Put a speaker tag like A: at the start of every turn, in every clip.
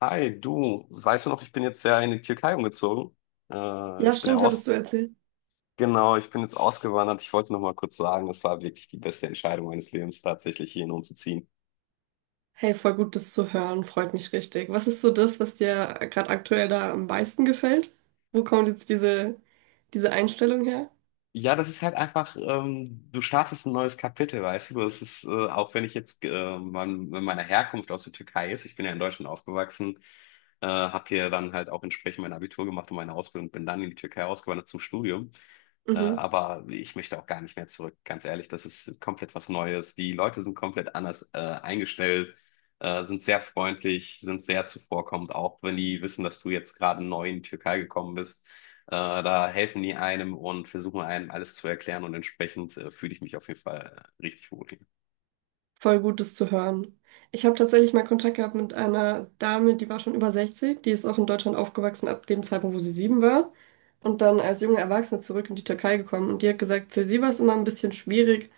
A: Hi, du, weißt du noch, ich bin jetzt ja in die Türkei umgezogen.
B: Ja,
A: Ich bin ja
B: stimmt, hattest du
A: aus,
B: erzählt.
A: genau, ich bin jetzt ausgewandert. Ich wollte noch mal kurz sagen, das war wirklich die beste Entscheidung meines Lebens, tatsächlich hierhin umzuziehen.
B: Hey, voll gut, das zu hören, freut mich richtig. Was ist so das, was dir gerade aktuell da am meisten gefällt? Wo kommt jetzt diese Einstellung her?
A: Ja, das ist halt einfach, du startest ein neues Kapitel, weißt du? Das ist, auch wenn ich jetzt, meiner Herkunft aus der Türkei ist, ich bin ja in Deutschland aufgewachsen, habe hier dann halt auch entsprechend mein Abitur gemacht und meine Ausbildung, bin dann in die Türkei ausgewandert zum Studium.
B: Mhm,
A: Aber ich möchte auch gar nicht mehr zurück, ganz ehrlich, das ist komplett was Neues. Die Leute sind komplett anders, eingestellt, sind sehr freundlich, sind sehr zuvorkommend, auch wenn die wissen, dass du jetzt gerade neu in die Türkei gekommen bist. Äh, Da helfen die einem und versuchen einem alles zu erklären und entsprechend fühle ich mich auf jeden Fall richtig wohl.
B: voll gut, das zu hören. Ich habe tatsächlich mal Kontakt gehabt mit einer Dame, die war schon über 60, die ist auch in Deutschland aufgewachsen ab dem Zeitpunkt, wo sie sieben war. Und dann als junge Erwachsene zurück in die Türkei gekommen. Und die hat gesagt, für sie war es immer ein bisschen schwierig,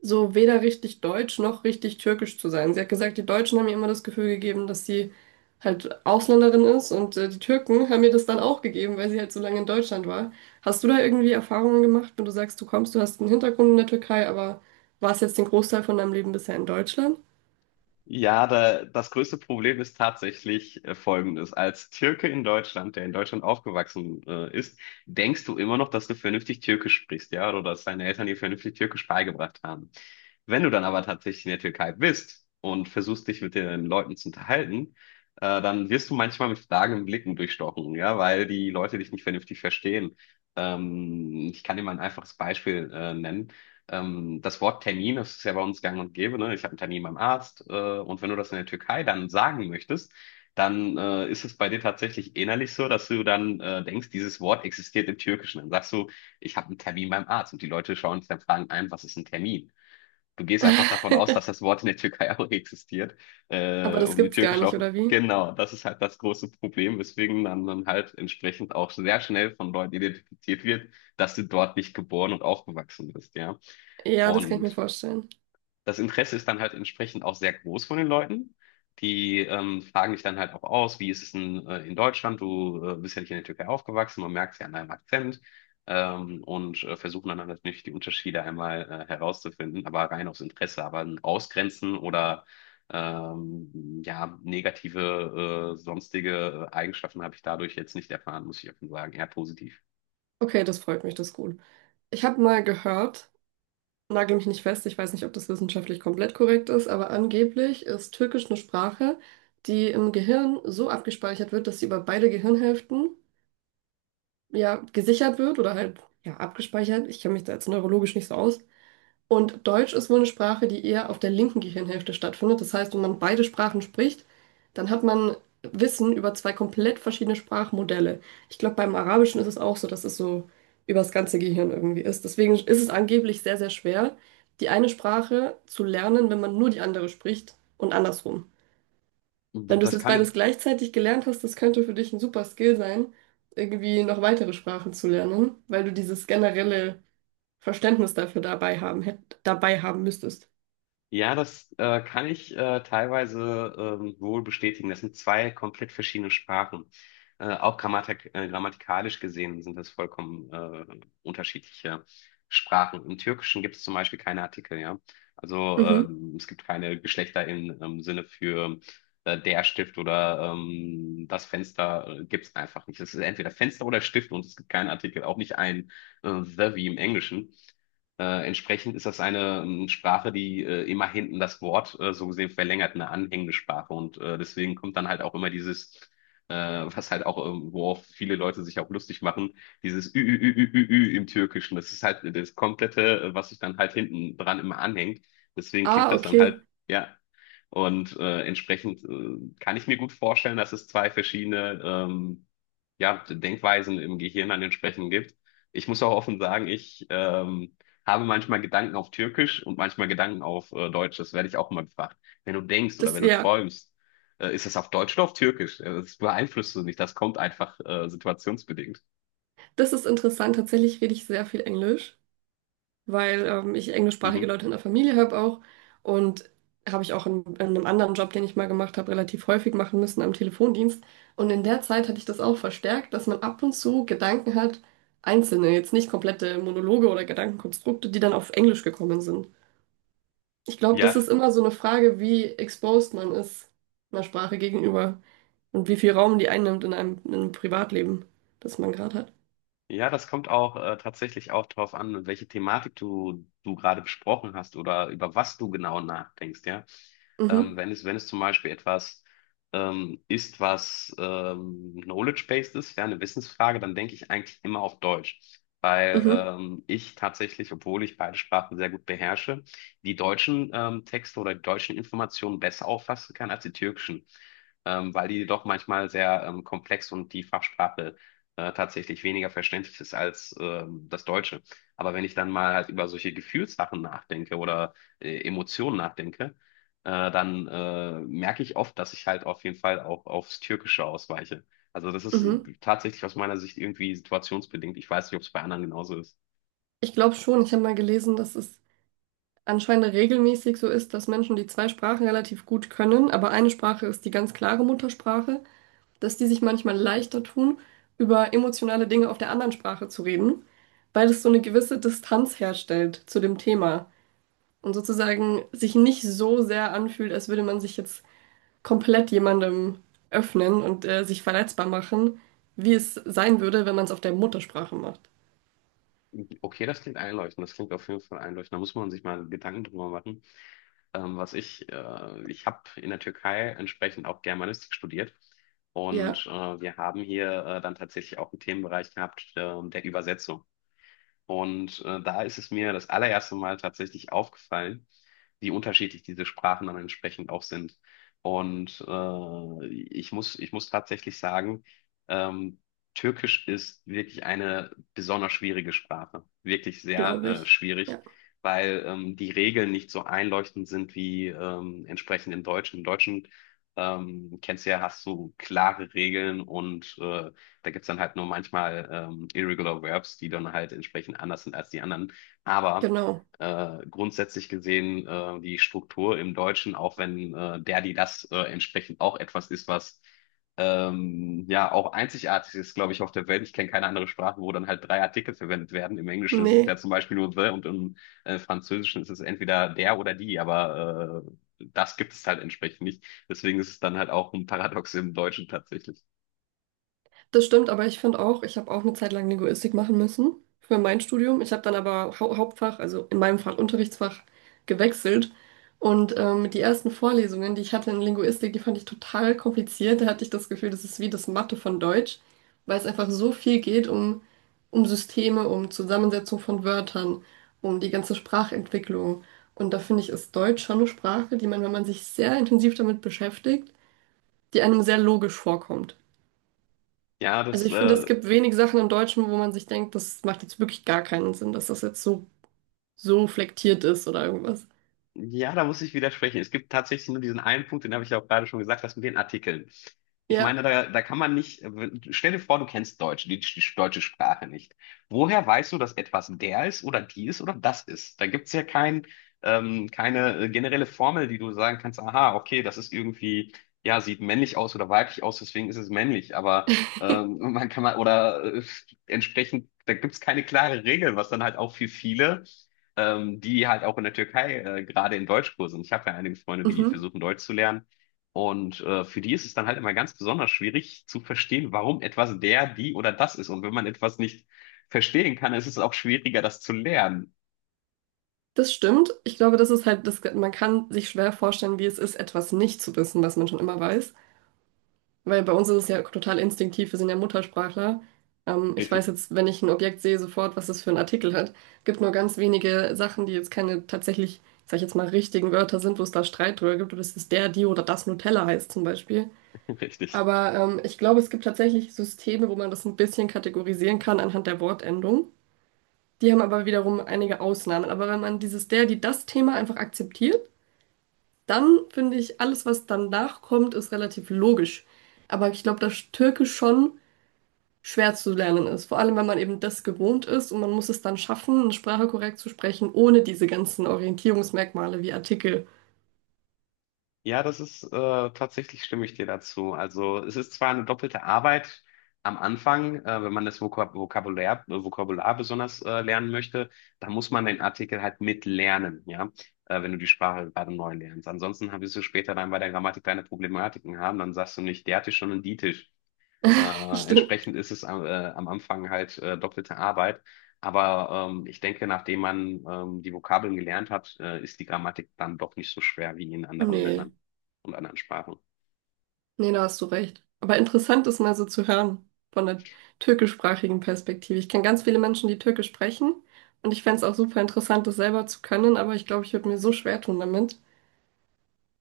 B: so weder richtig deutsch noch richtig türkisch zu sein. Sie hat gesagt, die Deutschen haben ihr immer das Gefühl gegeben, dass sie halt Ausländerin ist, und die Türken haben ihr das dann auch gegeben, weil sie halt so lange in Deutschland war. Hast du da irgendwie Erfahrungen gemacht, wenn du sagst, du kommst, du hast einen Hintergrund in der Türkei, aber warst jetzt den Großteil von deinem Leben bisher in Deutschland?
A: Das größte Problem ist tatsächlich folgendes. Als Türke in Deutschland, der in Deutschland aufgewachsen ist, denkst du immer noch, dass du vernünftig Türkisch sprichst, ja, oder dass deine Eltern dir vernünftig Türkisch beigebracht haben. Wenn du dann aber tatsächlich in der Türkei bist und versuchst, dich mit den Leuten zu unterhalten, dann wirst du manchmal mit fragenden Blicken durchstochen, ja, weil die Leute dich nicht vernünftig verstehen. Ich kann dir mal ein einfaches Beispiel nennen. Das Wort Termin, das ist ja bei uns gang und gäbe, ne? Ich habe einen Termin beim Arzt, und wenn du das in der Türkei dann sagen möchtest, dann ist es bei dir tatsächlich innerlich so, dass du dann denkst, dieses Wort existiert im Türkischen. Dann sagst du, ich habe einen Termin beim Arzt und die Leute schauen dich dann fragen ein, was ist ein Termin? Du gehst einfach davon aus, dass das Wort in der Türkei auch existiert,
B: Aber das
A: um die
B: gibt's gar
A: türkischen
B: nicht,
A: auch.
B: oder wie?
A: Genau, das ist halt das große Problem, weswegen man dann halt entsprechend auch sehr schnell von Leuten identifiziert wird, dass du dort nicht geboren und aufgewachsen bist, ja.
B: Ja, das kann ich mir
A: Und
B: vorstellen.
A: das Interesse ist dann halt entsprechend auch sehr groß von den Leuten. Die fragen dich dann halt auch aus, wie ist es denn in Deutschland? Du bist ja nicht in der Türkei aufgewachsen, man merkt es ja an deinem Akzent. Versuchen dann natürlich die Unterschiede einmal herauszufinden, aber rein aus Interesse, aber ein Ausgrenzen oder ja, negative sonstige Eigenschaften habe ich dadurch jetzt nicht erfahren, muss ich offen sagen. Eher positiv.
B: Okay, das freut mich, das ist gut. Ich habe mal gehört, nagel mich nicht fest, ich weiß nicht, ob das wissenschaftlich komplett korrekt ist, aber angeblich ist Türkisch eine Sprache, die im Gehirn so abgespeichert wird, dass sie über beide Gehirnhälften ja gesichert wird oder halt ja abgespeichert. Ich kenne mich da jetzt neurologisch nicht so aus, und Deutsch ist wohl eine Sprache, die eher auf der linken Gehirnhälfte stattfindet. Das heißt, wenn man beide Sprachen spricht, dann hat man Wissen über zwei komplett verschiedene Sprachmodelle. Ich glaube, beim Arabischen ist es auch so, dass es so über das ganze Gehirn irgendwie ist. Deswegen ist es angeblich sehr, sehr schwer, die eine Sprache zu lernen, wenn man nur die andere spricht und andersrum. Wenn du es
A: Das
B: jetzt beides
A: kann
B: gleichzeitig gelernt hast, das könnte für dich ein super Skill sein, irgendwie noch weitere Sprachen zu lernen, weil du dieses generelle Verständnis dafür dabei haben müsstest.
A: Ja, das kann ich teilweise wohl bestätigen. Das sind zwei komplett verschiedene Sprachen. Auch grammatikalisch gesehen sind das vollkommen unterschiedliche Sprachen. Im Türkischen gibt es zum Beispiel keine Artikel, ja. Also
B: Mhm.
A: es gibt keine Geschlechter im, Sinne für der Stift oder das Fenster gibt es einfach nicht. Es ist entweder Fenster oder Stift und es gibt keinen Artikel, auch nicht ein the wie im Englischen. Entsprechend ist das eine Sprache, die immer hinten das Wort so gesehen verlängert, eine anhängende Sprache. Und deswegen kommt dann halt auch immer dieses, was halt auch, worauf viele Leute sich auch lustig machen, dieses Ü, Ü, Ü, Ü, Ü, Ü im Türkischen. Das ist halt das komplette, was sich dann halt hinten dran immer anhängt. Deswegen klingt
B: Ah,
A: das dann
B: okay.
A: halt, ja. Und entsprechend kann ich mir gut vorstellen, dass es zwei verschiedene ja, Denkweisen im Gehirn dann entsprechend gibt. Ich muss auch offen sagen, ich habe manchmal Gedanken auf Türkisch und manchmal Gedanken auf Deutsch. Das werde ich auch mal gefragt. Wenn du denkst oder
B: Das,
A: wenn du
B: ja,
A: träumst, ist es auf Deutsch oder auf Türkisch? Das beeinflusst du nicht. Das kommt einfach situationsbedingt.
B: das ist interessant. Tatsächlich rede ich sehr viel Englisch, weil ich englischsprachige
A: Mhm.
B: Leute in der Familie habe auch. Und habe ich auch in einem anderen Job, den ich mal gemacht habe, relativ häufig machen müssen am Telefondienst. Und in der Zeit hatte ich das auch verstärkt, dass man ab und zu Gedanken hat, einzelne, jetzt nicht komplette Monologe oder Gedankenkonstrukte, die dann auf Englisch gekommen sind. Ich glaube, das
A: Ja,
B: ist immer so eine Frage, wie exposed man ist einer Sprache gegenüber. Und wie viel Raum die einnimmt in einem Privatleben, das man gerade hat.
A: ja, das kommt auch tatsächlich auch darauf an, welche Thematik du gerade besprochen hast oder über was du genau nachdenkst, ja.
B: Mhm,
A: Wenn es zum Beispiel etwas ist, was knowledge-based ist, ja, eine Wissensfrage, dann denke ich eigentlich immer auf Deutsch. Weil
B: mhm,
A: ich tatsächlich, obwohl ich beide Sprachen sehr gut beherrsche, die deutschen Texte oder die deutschen Informationen besser auffassen kann als die türkischen. Weil die doch manchmal sehr komplex und die Fachsprache tatsächlich weniger verständlich ist als das Deutsche. Aber wenn ich dann mal halt über solche Gefühlssachen nachdenke oder Emotionen nachdenke, dann merke ich oft, dass ich halt auf jeden Fall auch aufs Türkische ausweiche. Also das ist
B: mhm.
A: tatsächlich aus meiner Sicht irgendwie situationsbedingt. Ich weiß nicht, ob es bei anderen genauso ist.
B: Ich glaube schon, ich habe mal gelesen, dass es anscheinend regelmäßig so ist, dass Menschen, die zwei Sprachen relativ gut können, aber eine Sprache ist die ganz klare Muttersprache, dass die sich manchmal leichter tun, über emotionale Dinge auf der anderen Sprache zu reden, weil es so eine gewisse Distanz herstellt zu dem Thema und sozusagen sich nicht so sehr anfühlt, als würde man sich jetzt komplett jemandem öffnen und sich verletzbar machen, wie es sein würde, wenn man es auf der Muttersprache macht.
A: Okay, das klingt einleuchtend. Das klingt auf jeden Fall einleuchtend. Da muss man sich mal Gedanken drüber machen. Ich habe in der Türkei entsprechend auch Germanistik studiert.
B: Ja,
A: Und wir haben hier dann tatsächlich auch einen Themenbereich gehabt, der Übersetzung. Und da ist es mir das allererste Mal tatsächlich aufgefallen, wie unterschiedlich diese Sprachen dann entsprechend auch sind. Und ich muss tatsächlich sagen, ähm, Türkisch ist wirklich eine besonders schwierige Sprache. Wirklich sehr
B: glaube ich.
A: schwierig,
B: Ja,
A: weil die Regeln nicht so einleuchtend sind wie entsprechend im Deutschen. Im Deutschen kennst du ja, hast du klare Regeln und da gibt's dann halt nur manchmal Irregular Verbs, die dann halt entsprechend anders sind als die anderen. Aber
B: genau.
A: grundsätzlich gesehen die Struktur im Deutschen, auch wenn der, die, das entsprechend auch etwas ist, was ja auch einzigartig ist, glaube ich, auf der Welt. Ich kenne keine andere Sprache, wo dann halt drei Artikel verwendet werden. Im Englischen ist es ja
B: Nee.
A: zum Beispiel nur the und im Französischen ist es entweder der oder die, aber das gibt es halt entsprechend nicht. Deswegen ist es dann halt auch ein Paradox im Deutschen tatsächlich.
B: Das stimmt, aber ich finde auch, ich habe auch eine Zeit lang Linguistik machen müssen für mein Studium. Ich habe dann aber Hauptfach, also in meinem Fall Unterrichtsfach, gewechselt. Und die ersten Vorlesungen, die ich hatte in Linguistik, die fand ich total kompliziert. Da hatte ich das Gefühl, das ist wie das Mathe von Deutsch, weil es einfach so viel geht um Systeme, um Zusammensetzung von Wörtern, um die ganze Sprachentwicklung. Und da finde ich, ist Deutsch schon eine Sprache, die man, wenn man sich sehr intensiv damit beschäftigt, die einem sehr logisch vorkommt.
A: Ja,
B: Also
A: das
B: ich finde, es
A: äh,
B: gibt wenig Sachen im Deutschen, wo man sich denkt, das macht jetzt wirklich gar keinen Sinn, dass das so flektiert ist oder irgendwas.
A: Ja, da muss ich widersprechen. Es gibt tatsächlich nur diesen einen Punkt, den habe ich ja auch gerade schon gesagt, das mit den Artikeln. Ich
B: Ja.
A: meine, da kann man nicht, stell dir vor, du kennst Deutsch, die deutsche Sprache nicht. Woher weißt du, dass etwas der ist oder die ist oder das ist? Da gibt's ja kein, keine generelle Formel, die du sagen kannst, aha, okay, das ist irgendwie, ja, sieht männlich aus oder weiblich aus, deswegen ist es männlich. Aber man kann mal, oder entsprechend, da gibt's keine klare Regel, was dann halt auch für viele die halt auch in der Türkei gerade in Deutschkursen. Ich habe ja einige Freunde, die
B: Mhm.
A: versuchen Deutsch zu lernen. Und für die ist es dann halt immer ganz besonders schwierig zu verstehen, warum etwas der, die oder das ist. Und wenn man etwas nicht verstehen kann, ist es auch schwieriger, das zu lernen.
B: Das stimmt. Ich glaube, das ist halt, das, man kann sich schwer vorstellen, wie es ist, etwas nicht zu wissen, was man schon immer weiß. Weil bei uns ist es ja total instinktiv, wir sind ja Muttersprachler. Ich weiß
A: Richtig,
B: jetzt, wenn ich ein Objekt sehe, sofort, was es für einen Artikel hat. Gibt nur ganz wenige Sachen, die jetzt keine tatsächlich, sag ich jetzt mal, richtigen Wörter sind, wo es da Streit drüber gibt, oder dass es der, die oder das Nutella heißt zum Beispiel.
A: richtig.
B: Aber ich glaube, es gibt tatsächlich Systeme, wo man das ein bisschen kategorisieren kann anhand der Wortendung. Die haben aber wiederum einige Ausnahmen. Aber wenn man dieses der, die, das Thema einfach akzeptiert, dann finde ich, alles, was danach kommt, ist relativ logisch. Aber ich glaube, dass Türkisch schon schwer zu lernen ist. Vor allem, wenn man eben das gewohnt ist und man muss es dann schaffen, eine Sprache korrekt zu sprechen, ohne diese ganzen Orientierungsmerkmale wie Artikel.
A: Ja, das ist tatsächlich stimme ich dir dazu. Also es ist zwar eine doppelte Arbeit am Anfang, wenn man das Vokabular besonders lernen möchte, dann muss man den Artikel halt mitlernen, ja, wenn du die Sprache gerade neu lernst. Ansonsten wirst du später dann bei der Grammatik deine Problematiken haben, dann sagst du nicht der Tisch, sondern die Tisch.
B: Stimmt.
A: Entsprechend ist es am Anfang halt doppelte Arbeit. Aber ich denke, nachdem man die Vokabeln gelernt hat, ist die Grammatik dann doch nicht so schwer wie in anderen
B: Nee.
A: Ländern und anderen Sprachen.
B: Nee, da hast du recht. Aber interessant ist mal so zu hören von der türkischsprachigen Perspektive. Ich kenne ganz viele Menschen, die Türkisch sprechen und ich fände es auch super interessant, das selber zu können, aber ich glaube, ich würde mir so schwer tun damit.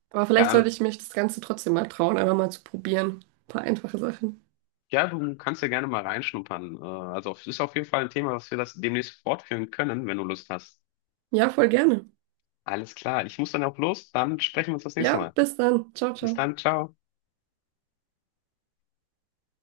B: Aber vielleicht
A: Ja,
B: sollte ich mich das Ganze trotzdem mal trauen, einfach mal zu probieren. Ein paar einfache Sachen.
A: ja, du kannst ja gerne mal reinschnuppern. Also es ist auf jeden Fall ein Thema, was wir das demnächst fortführen können, wenn du Lust hast.
B: Ja, voll gerne.
A: Alles klar. Ich muss dann auch los. Dann sprechen wir uns das nächste
B: Ja,
A: Mal.
B: bis dann. Ciao,
A: Bis
B: ciao.
A: dann. Ciao.